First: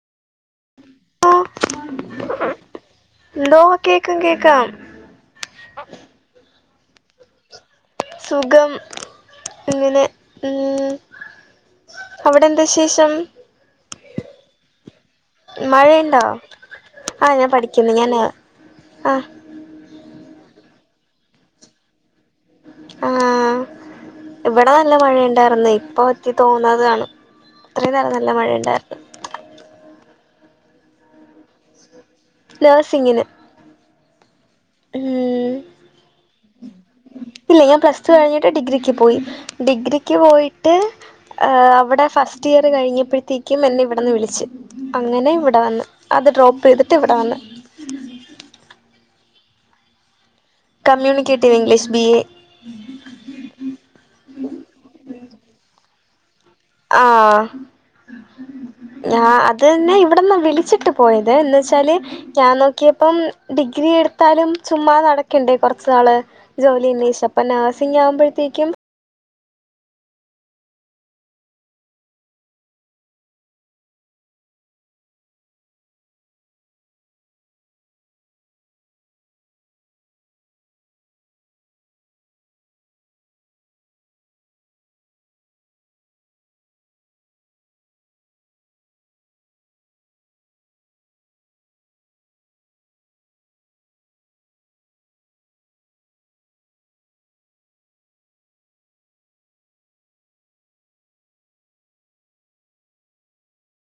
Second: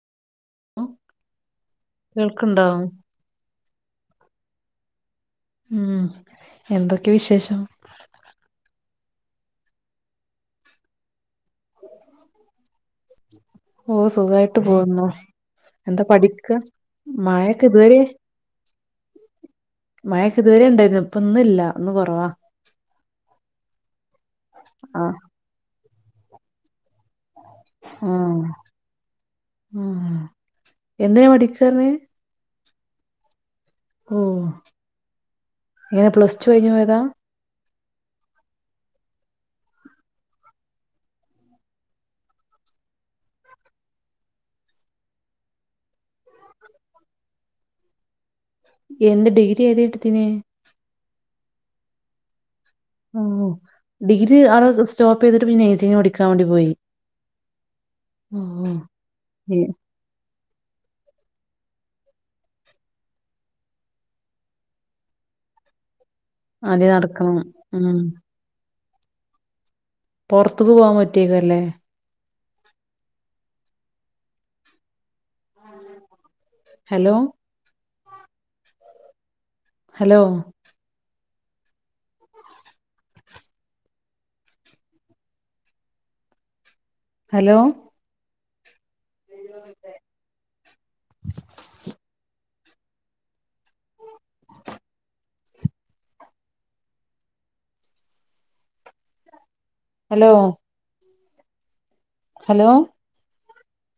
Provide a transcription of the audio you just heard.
Hello ആ കേൾക്കുണ്ടോ? എന്തോ കേക്കാം കേക്കാം ഉം എന്തൊക്കെ വിശേഷം? സുഖം... ! ഇങ്ങനെ ഉം അവിടെ എന്താ വിശേഷം? [inaudible] ഓ സുഖായിട്ട് പോകുന്നു! എന്താ മഴയിണ്ടോ പഠിക്ക ആഹാ ഞാൻ മഴൊക്കെ പഠിക്കുന്ന് ഇതുവരെ ഞാന് ആഹാ.. ! മഴക്കെ ഇതുവരെയിണ്ടായിരുന്നു ഇപ്പോന്ന്ഇല്ല ഇന്ന് കുറവാ. ആഹാ ഇവിടെ നല്ല ആഹ് മഴയുണ്ടാർന്നേ ഇപ്പ പറ്റി തോന്നതാണ്. ഇത്രേം നേരം നല്ല മഴയിണ്ടാന്ന്. ഉം എന്തേപടിക്കർന്ന്? നേഴ്സിംന്... ! ഓ എങ്ങനെ പ്ലസ്. ടു കഴിഞ്ഞുപോയതാ? ഇല്ല ഞാൻ പ്ലസ്. ടു കഴിഞ്ഞിട്ട് ഡിഗ്രിക്ക് പോയി, ഡിഗ്രിക്ക് പോയിട്ട്- അവിടെ ഫസ്റ്റ് ഇയർ കഴിഞ്ഞപ്പഴ്ത്തേക്കും എന്നെ ഇവിടെന്ന് വിളിച്ച്. അങ്ങനെ ഇവിടെ വന്ന്, അത് ഡ്രോപ്പ് ചെയ്തിട്ട് ഇവിടെ വന്ന്. എന്ത് ഡിഗ്രി ഏത് എടിത്തിന്? Communicative English B. എ ഓ ഡിഗ്രി ആള് സ്റ്റോപ്പ് ചെയ്തിട്ട്, പിന്നെ നഴ്സിംഗ് പഠിക്കാൻ വേണ്ടി പോയി. ആഹാ ഓ ഞാൻ അതെന്നെ ഇവിടെന്ന് വിളിച്ചിട്ട് പോയി. പോയത് എന്നച്ചാല്, ഞാൻ നോക്കിയപ്പം ഡിഗ്രി- എടുത്താലും ചുമ്മാ നടക്കണ്ടേ കൊറച്ച് നാള്. അതേ ജോലിഅന്വേഷിച്ച് നടക്കണം അപ്പ ഉം നേഴ്സിംഗ് ആകുമ്പഴ്ത്തേക്കും, പൊറത്തത് പോകാൻ പറ്റിതല്ലേ. Hello.. ! Hello.. ! [inaudible] Hello.. ! [inaudible] Hello... ! Hello... !